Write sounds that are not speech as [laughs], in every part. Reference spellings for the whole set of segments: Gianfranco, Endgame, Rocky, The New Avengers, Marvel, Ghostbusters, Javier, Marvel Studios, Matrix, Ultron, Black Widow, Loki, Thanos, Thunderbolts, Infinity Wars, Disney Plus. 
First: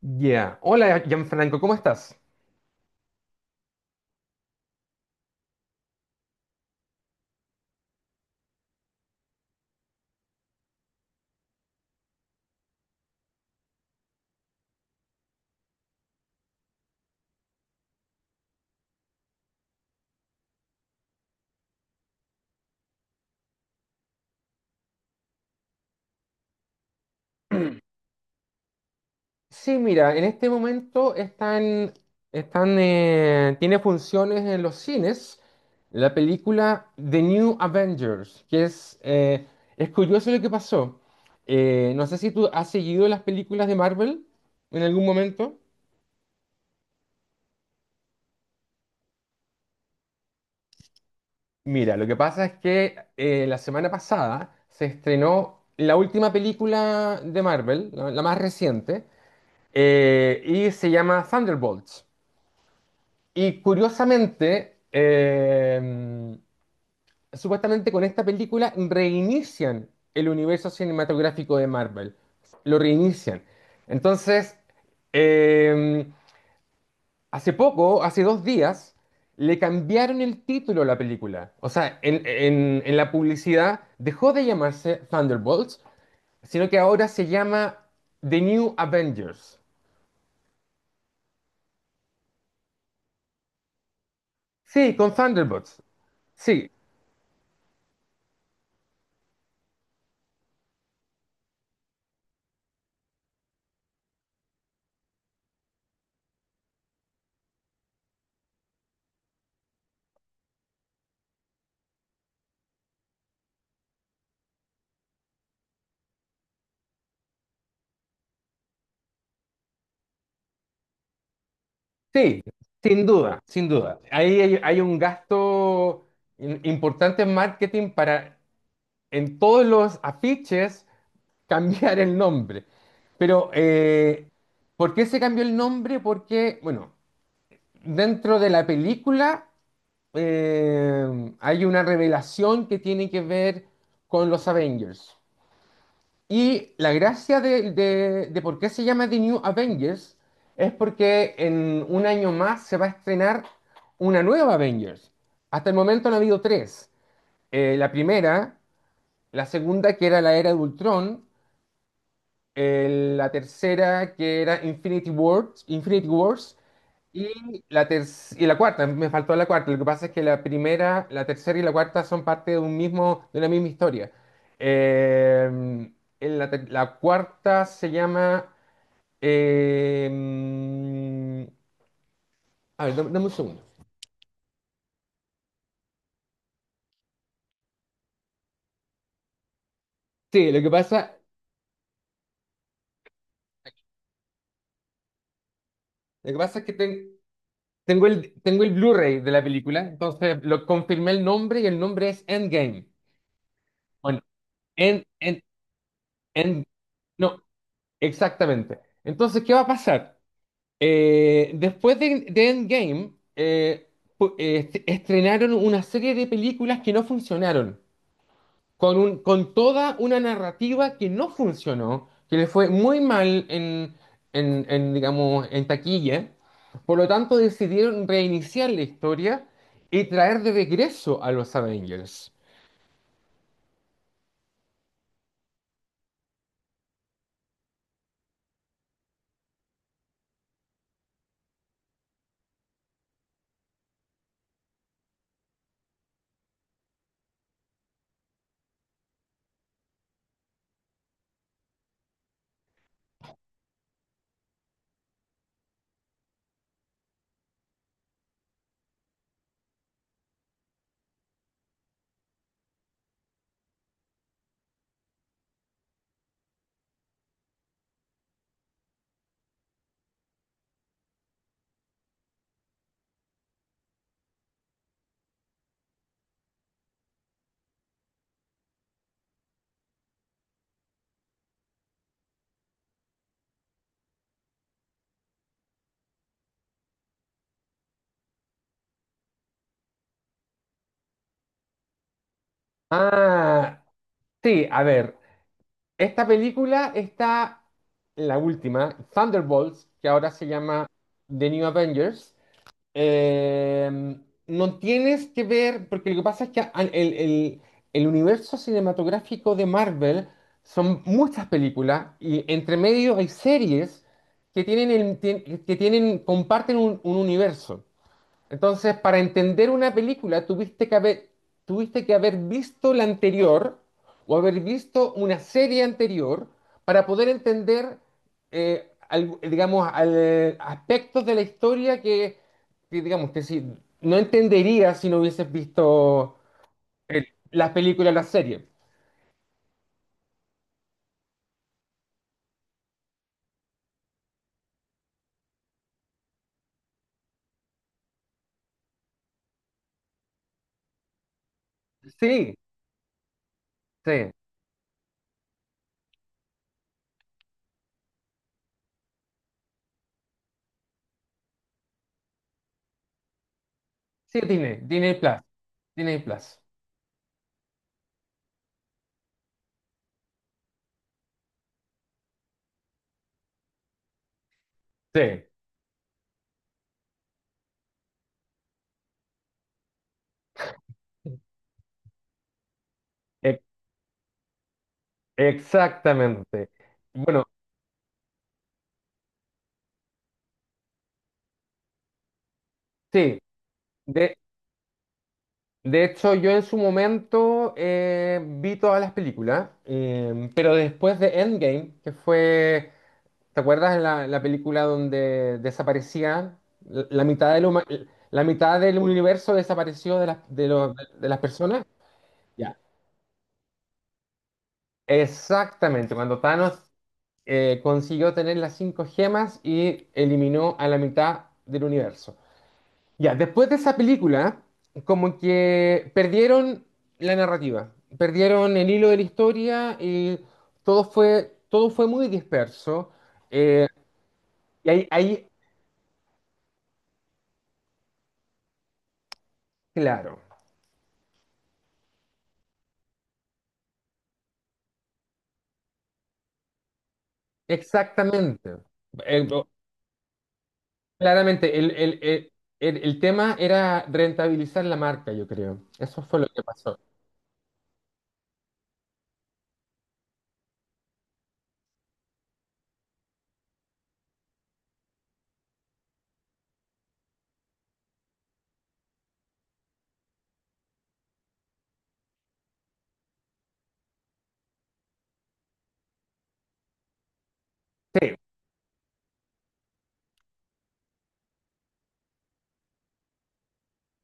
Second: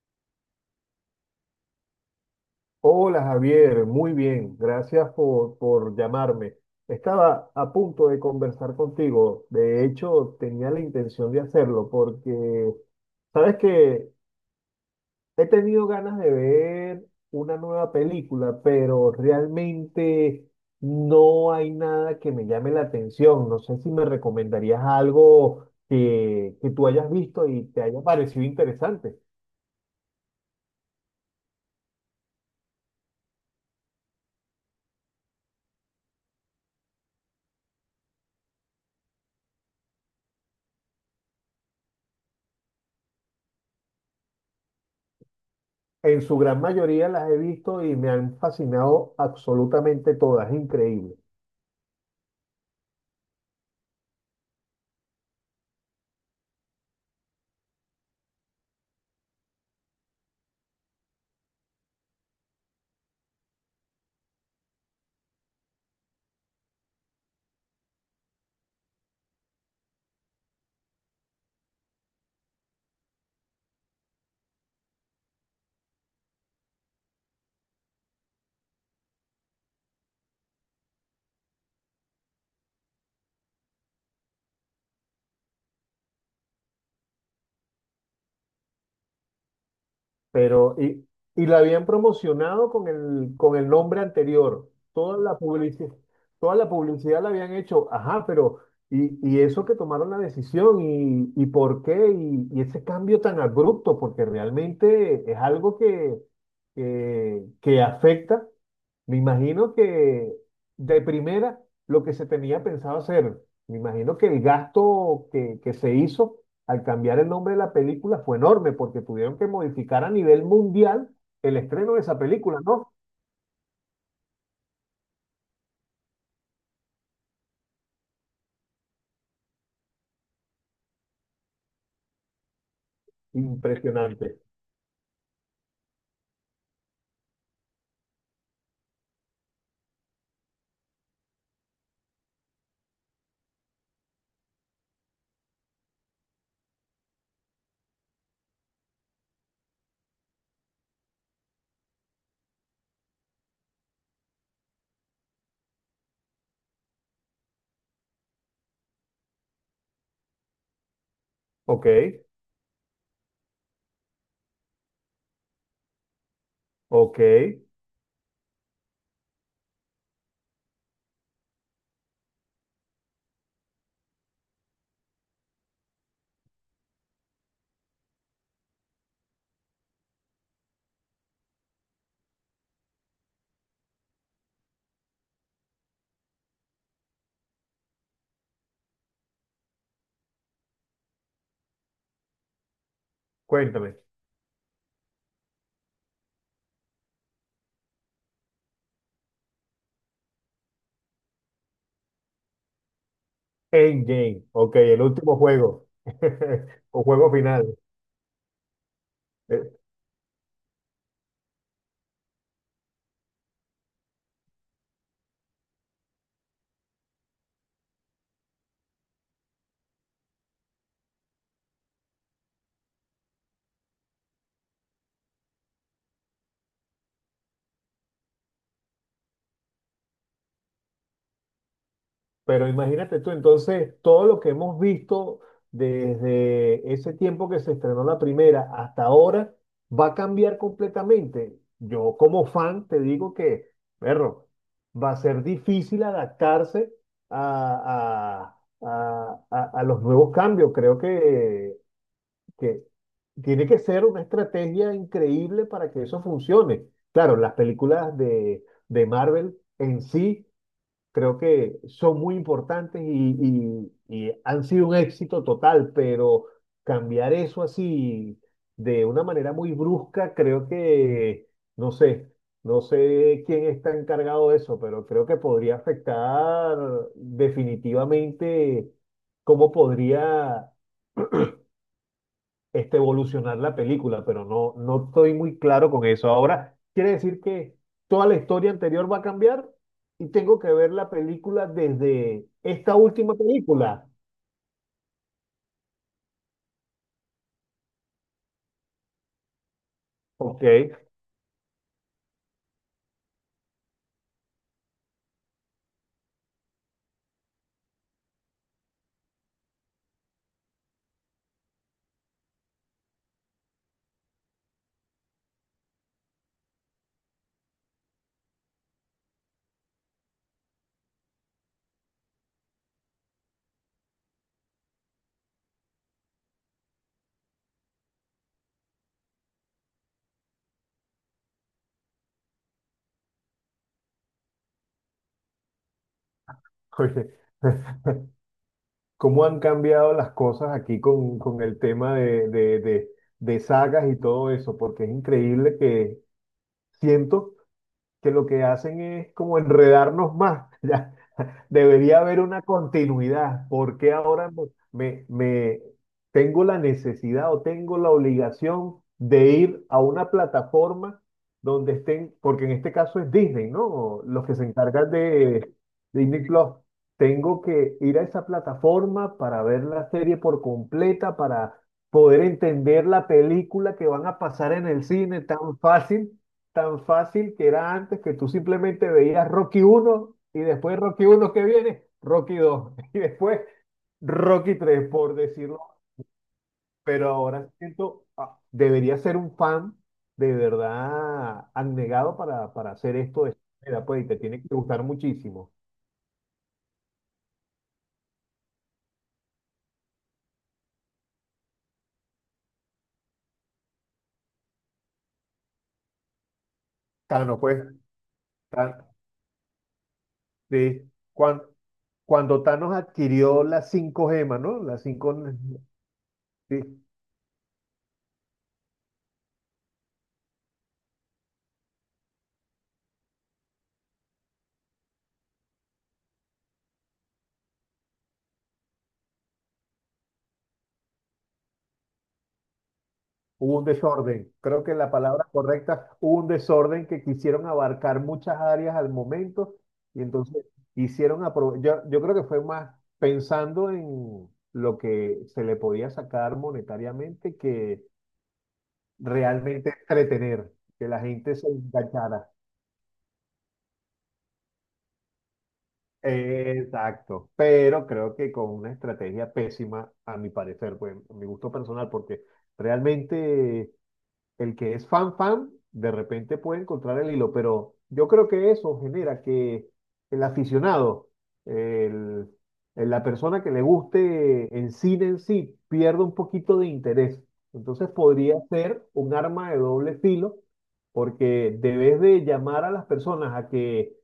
Ya. Hola, Gianfranco, ¿cómo estás? Hola Javier, muy bien, gracias por llamarme. Estaba a punto de conversar contigo. De hecho tenía la intención de hacerlo porque, sabes que he tenido ganas de ver una nueva película, pero realmente no hay nada que me llame la atención. No sé si me recomendarías algo que tú hayas visto y te haya parecido interesante. Sí, mira, en este momento tiene funciones en los cines la película The New Avengers, es curioso lo que pasó. No sé si tú has seguido las películas de Marvel en algún momento. En su gran mayoría las he visto y me han fascinado absolutamente todas, es increíble. Mira, lo que pasa es que la semana pasada se estrenó la última película de Marvel, la más reciente, y se llama Thunderbolts. Y curiosamente, supuestamente con esta película reinician el universo cinematográfico de Marvel. Lo reinician. Entonces, eh, hace poco, hace 2 días, le cambiaron el título a la película. O sea, en la publicidad dejó de llamarse Thunderbolts, sino que ahora se llama The New Avengers. Pero, y, y la habían promocionado con el nombre anterior. Sí, con Thunderbolts. Toda la Sí, publicidad la habían hecho. Ajá, pero, y eso que tomaron la decisión, ¿y por qué? Y ese cambio tan abrupto, porque realmente es algo que afecta. Me imagino que de primera lo que se tenía pensado hacer. Me imagino que el gasto que se hizo al cambiar el nombre de la película fue enorme porque tuvieron que modificar a nivel mundial el estreno de esa sí, película, ¿no? sin duda, sin duda. Ahí hay un gasto importante en marketing para en todos los afiches [laughs] cambiar el nombre. Pero, Impresionante. ¿por qué se cambió el nombre? Porque, bueno, dentro de la película eh, hay una revelación que tiene que ver con los Avengers. Y la gracia de por qué se llama The New Avengers es porque en un año más se va a estrenar una nueva Avengers. Hasta el momento han habido tres. La primera, la segunda que era la era de Ultron, Ok, la tercera que era Infinity Wars, ok. y la, ter- y la cuarta, me faltó la cuarta. Lo que pasa es que la primera, la tercera y la cuarta son parte de un mismo, de una misma historia. Eh, en la cuarta se llama, eh, a ver, dame un segundo. Sí, Cuéntame. lo que pasa es que tengo el Blu-ray de la película, entonces lo confirmé el nombre y el nombre es Endgame. Bueno, Endgame. Ok, el End, último End- juego. En- [laughs] O juego No, final. exactamente. Entonces, ¿qué va a Eh, pasar? Después de Endgame, estrenaron una serie de películas que no funcionaron, con toda una narrativa que no funcionó, que le fue muy mal en, digamos, en taquilla. Por lo tanto, decidieron reiniciar la historia y traer de regreso a los Avengers. Pero imagínate tú, entonces, todo lo que hemos visto desde ese tiempo que se estrenó la primera hasta ahora va a cambiar completamente. Yo como fan te digo que, perro, va a ser difícil adaptarse a, a- a los nuevos cambios. Creo que tiene que ser una estrategia increíble para que eso funcione. Claro, las películas de Marvel en sí creo que son muy importantes y han sido un éxito total, pero cambiar eso así de una manera muy brusca, creo que, no sé, no sé quién está encargado de eso, pero creo que podría afectar definitivamente cómo podría este, evolucionar la película, pero no, no estoy muy claro con eso. Ahora, quiere decir que toda la historia anterior va a cambiar y tengo que ver la película desde esta última Ah, película. sí, a ver. Esta película la última, Thunderbolts, que ahora se Ok, llama [laughs] The New Avengers, eh, no tienes que ver, porque lo que pasa es que el universo cinematográfico de Marvel son muchas películas y entre medio hay series que tienen, comparten un universo. Entonces, para entender una película, tuviste que haber visto la anterior o haber visto una serie anterior para poder entender, digamos, aspectos de la historia que, digamos, que si, no entenderías si no hubieses visto eh, Oye, las películas, las series. ¿cómo han cambiado las cosas aquí con el tema de sagas y todo eso? Porque es increíble que siento que lo que hacen es como enredarnos más. [laughs] Ya, debería haber Sí, una continuidad. Porque sí, ahora me- me- tengo la necesidad o tengo la obligación de ir a una plataforma donde estén, porque en este caso es Disney, ¿no? sí, Los que se Disney, encargan Disney Plus, de Disney Disney Plus. Plus. Tengo que ir a esa plataforma para ver la serie por completa, para poder entender la película que van a pasar en el Sí, cine tan fácil, tan fácil que era antes, que tú simplemente veías Rocky uno y después Rocky uno que viene, Rocky 2 [laughs] y después Rocky tres, por decirlo. exactamente. Pero Bueno, ahora siento, ah, debería ser un fan de verdad abnegado para hacer sí. esto de esta manera, pues, y De, te tiene que gustar muchísimo. De hecho, yo en su momento vi todas las películas, pero después de Endgame, que fue, ¿te acuerdas la película donde desaparecía la mitad Thanos, de pues, la mitad del Thanos, universo desapareció sí. de las personas? Cuando Ya. Thanos adquirió las cinco gemas, ¿no? Las cinco, Exactamente, cuando Thanos sí. Consiguió tener las cinco gemas y eliminó a la mitad del universo. Ya, después de esa película, como que perdieron la narrativa, perdieron el hilo de la historia y todo fue muy disperso. Hubo un Eh, desorden. Creo y que ahí, la palabra ahí, correcta, hubo un desorden, que quisieron abarcar muchas áreas al momento y claro, entonces hicieron yo creo que fue más pensando en lo que se le podía sacar monetariamente que exactamente. Eh, o- realmente entretener, que la gente se Claramente, el, el- enganchara. el- el- el tema era rentabilizar la marca, yo creo. Eso fue lo que pasó. Exacto, pero creo que con una estrategia pésima, a mi parecer, pues, a mi gusto personal, porque realmente el que es fan fan, de repente puede encontrar el hilo, pero yo creo que eso genera que el aficionado, el- la persona que le guste en cine en sí, pierda un poquito de interés. Entonces podría ser un arma de doble filo, porque debes de llamar a las personas a que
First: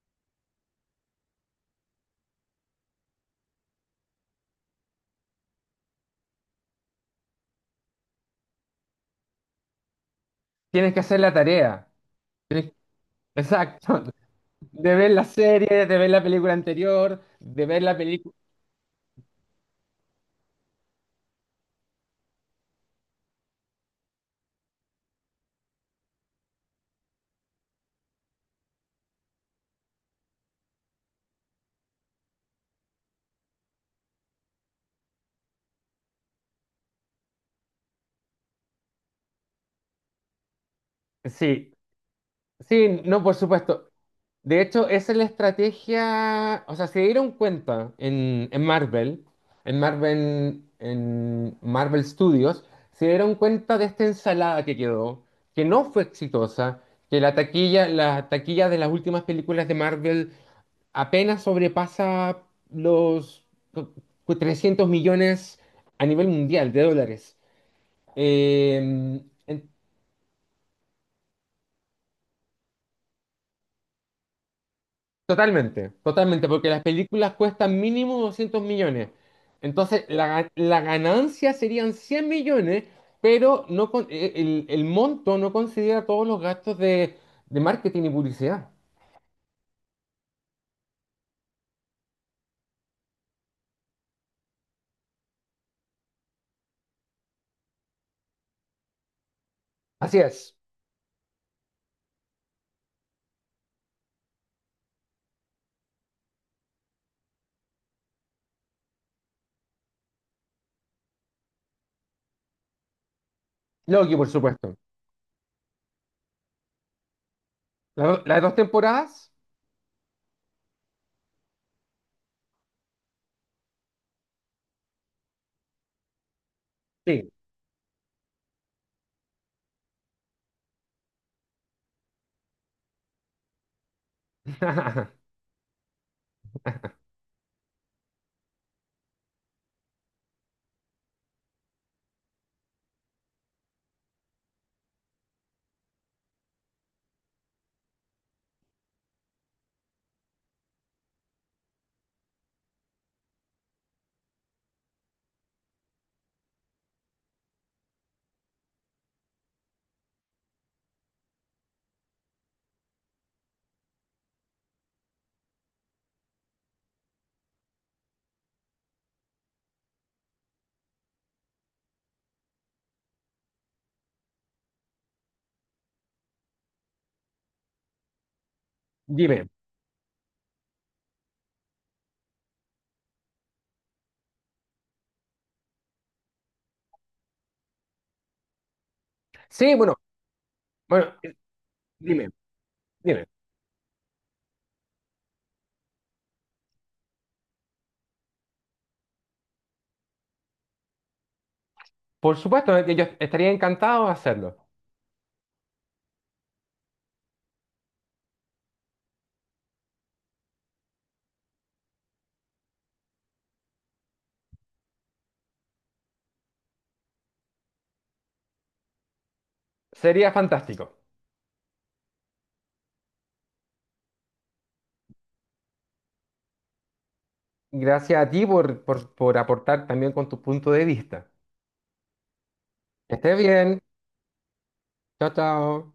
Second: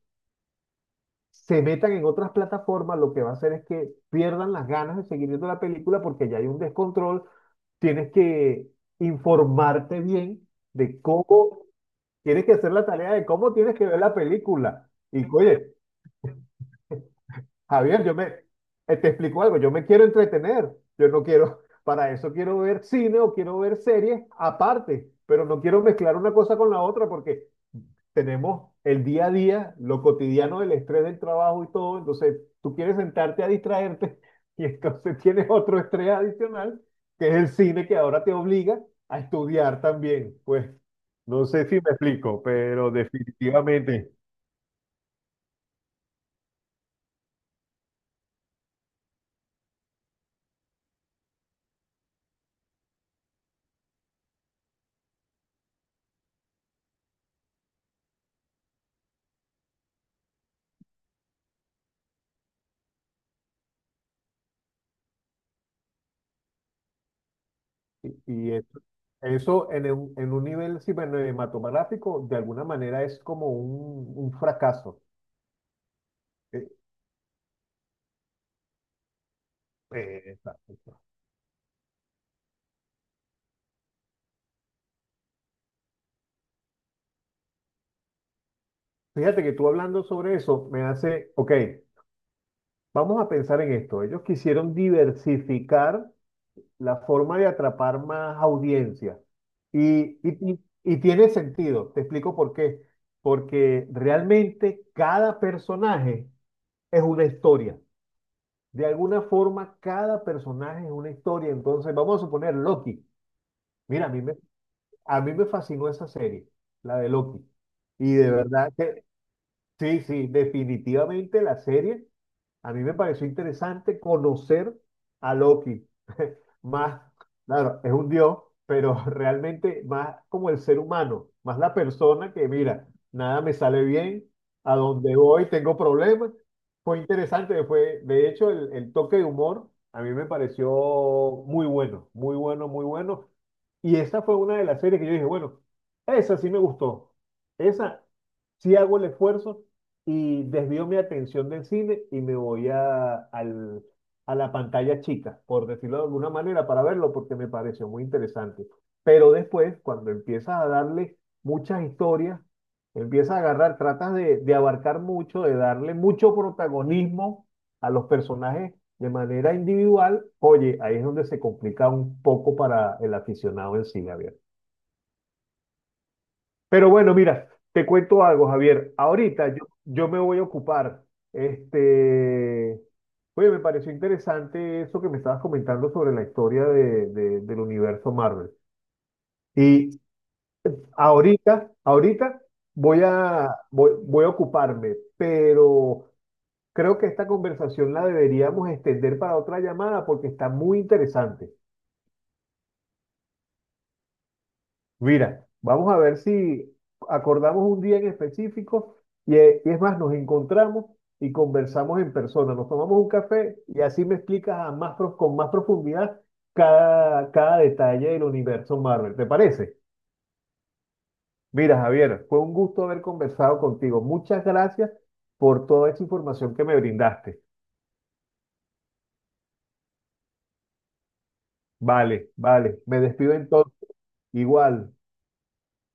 se metan en otras plataformas. Lo que va a hacer es que pierdan las ganas de seguir viendo la película porque ya hay un descontrol. Tienes que informarte bien Tienes que de hacer la tarea. tienes que hacer Tienes- la tarea, de cómo tienes que ver Exacto. la película. De ver la Y serie, oye, de ver la película anterior, de ver la Javier, película. Te explico algo, yo me quiero entretener, yo no quiero, [laughs] para eso quiero ver cine o quiero ver series aparte, pero no quiero mezclar una cosa con la otra porque tenemos el día a día, lo cotidiano, el estrés del trabajo y todo, entonces tú quieres sentarte a distraerte [laughs] y entonces tienes otro estrés adicional, que es el cine que ahora te obliga a estudiar también, pues no sé Sí. si me explico, pero Sí, no, por supuesto. definitivamente. De hecho, esa es la estrategia, o sea, se dieron cuenta en Marvel Studios, se dieron cuenta de esta ensalada que quedó, que no fue exitosa, que la taquilla de las últimas películas de Marvel apenas sobrepasa los 300 millones a nivel mundial de dólares. Y, y eso, Eh, eso en en un nivel sí, bueno, cinematográfico, de alguna manera es como un fracaso. Totalmente, totalmente, porque Eh, las películas cuestan mínimo 200 millones. Entonces, exacto, la exacto. ganancia serían 100 millones, pero no con- el monto no considera todos los gastos de marketing y publicidad. Fíjate que tú hablando sobre eso me hace, ok, vamos a pensar en esto. Ellos quisieron diversificar la forma de atrapar más audiencia. Así Y, y, es. y y tiene sentido, te explico por qué. Porque realmente cada personaje es una historia. De alguna forma, cada personaje es una historia. Entonces, vamos a suponer Loki. Mira, Loki, por supuesto. a mí me fascinó esa serie, la de Loki. Y de ¿Las dos verdad que temporadas? sí, sí, definitivamente la serie a mí me pareció interesante conocer a Loki. [laughs] Más, Sí. claro, es un dios, pero [laughs] realmente más como el ser humano, más la persona que, mira, nada me sale bien, a donde [laughs] voy tengo problemas. Fue interesante, fue, de hecho, el toque de humor a mí me pareció muy bueno, muy bueno, muy bueno. Y esa fue una de las series que yo dije, bueno, esa sí me gustó. Esa sí hago el esfuerzo y desvío mi atención del cine y me voy a, a la pantalla chica, por decirlo de alguna manera, para verlo porque me pareció muy interesante. Pero después, cuando empiezas a darle muchas historias, empiezas a agarrar, tratas de abarcar mucho, de darle mucho protagonismo a los personajes de manera individual, oye, ahí es donde se complica un poco para el aficionado en sí, Gabriel. Pero bueno, mira, te cuento algo, Javier. Dime. Ahorita yo me voy a ocupar. Este, oye, me pareció interesante eso que me estabas comentando sobre la historia del universo Marvel. Sí, bueno, Y bueno, dime, ahorita dime. Voy a ocuparme, pero creo que esta conversación la deberíamos extender para otra llamada porque está muy interesante. Por supuesto, yo estaría encantado de hacerlo. Mira, vamos a ver si acordamos un día en específico y es más, nos encontramos y conversamos en persona, nos tomamos un café y así me explicas a más, con más profundidad cada detalle del universo Marvel. ¿Te parece? Sería fantástico. Mira, Javier, fue un gusto haber conversado contigo. Muchas gracias por toda esa información que me brindaste. Gracias a ti por aportar también con tu punto de vista. Vale, vale, me Que despido esté bien. entonces. Igual. Chao, chao.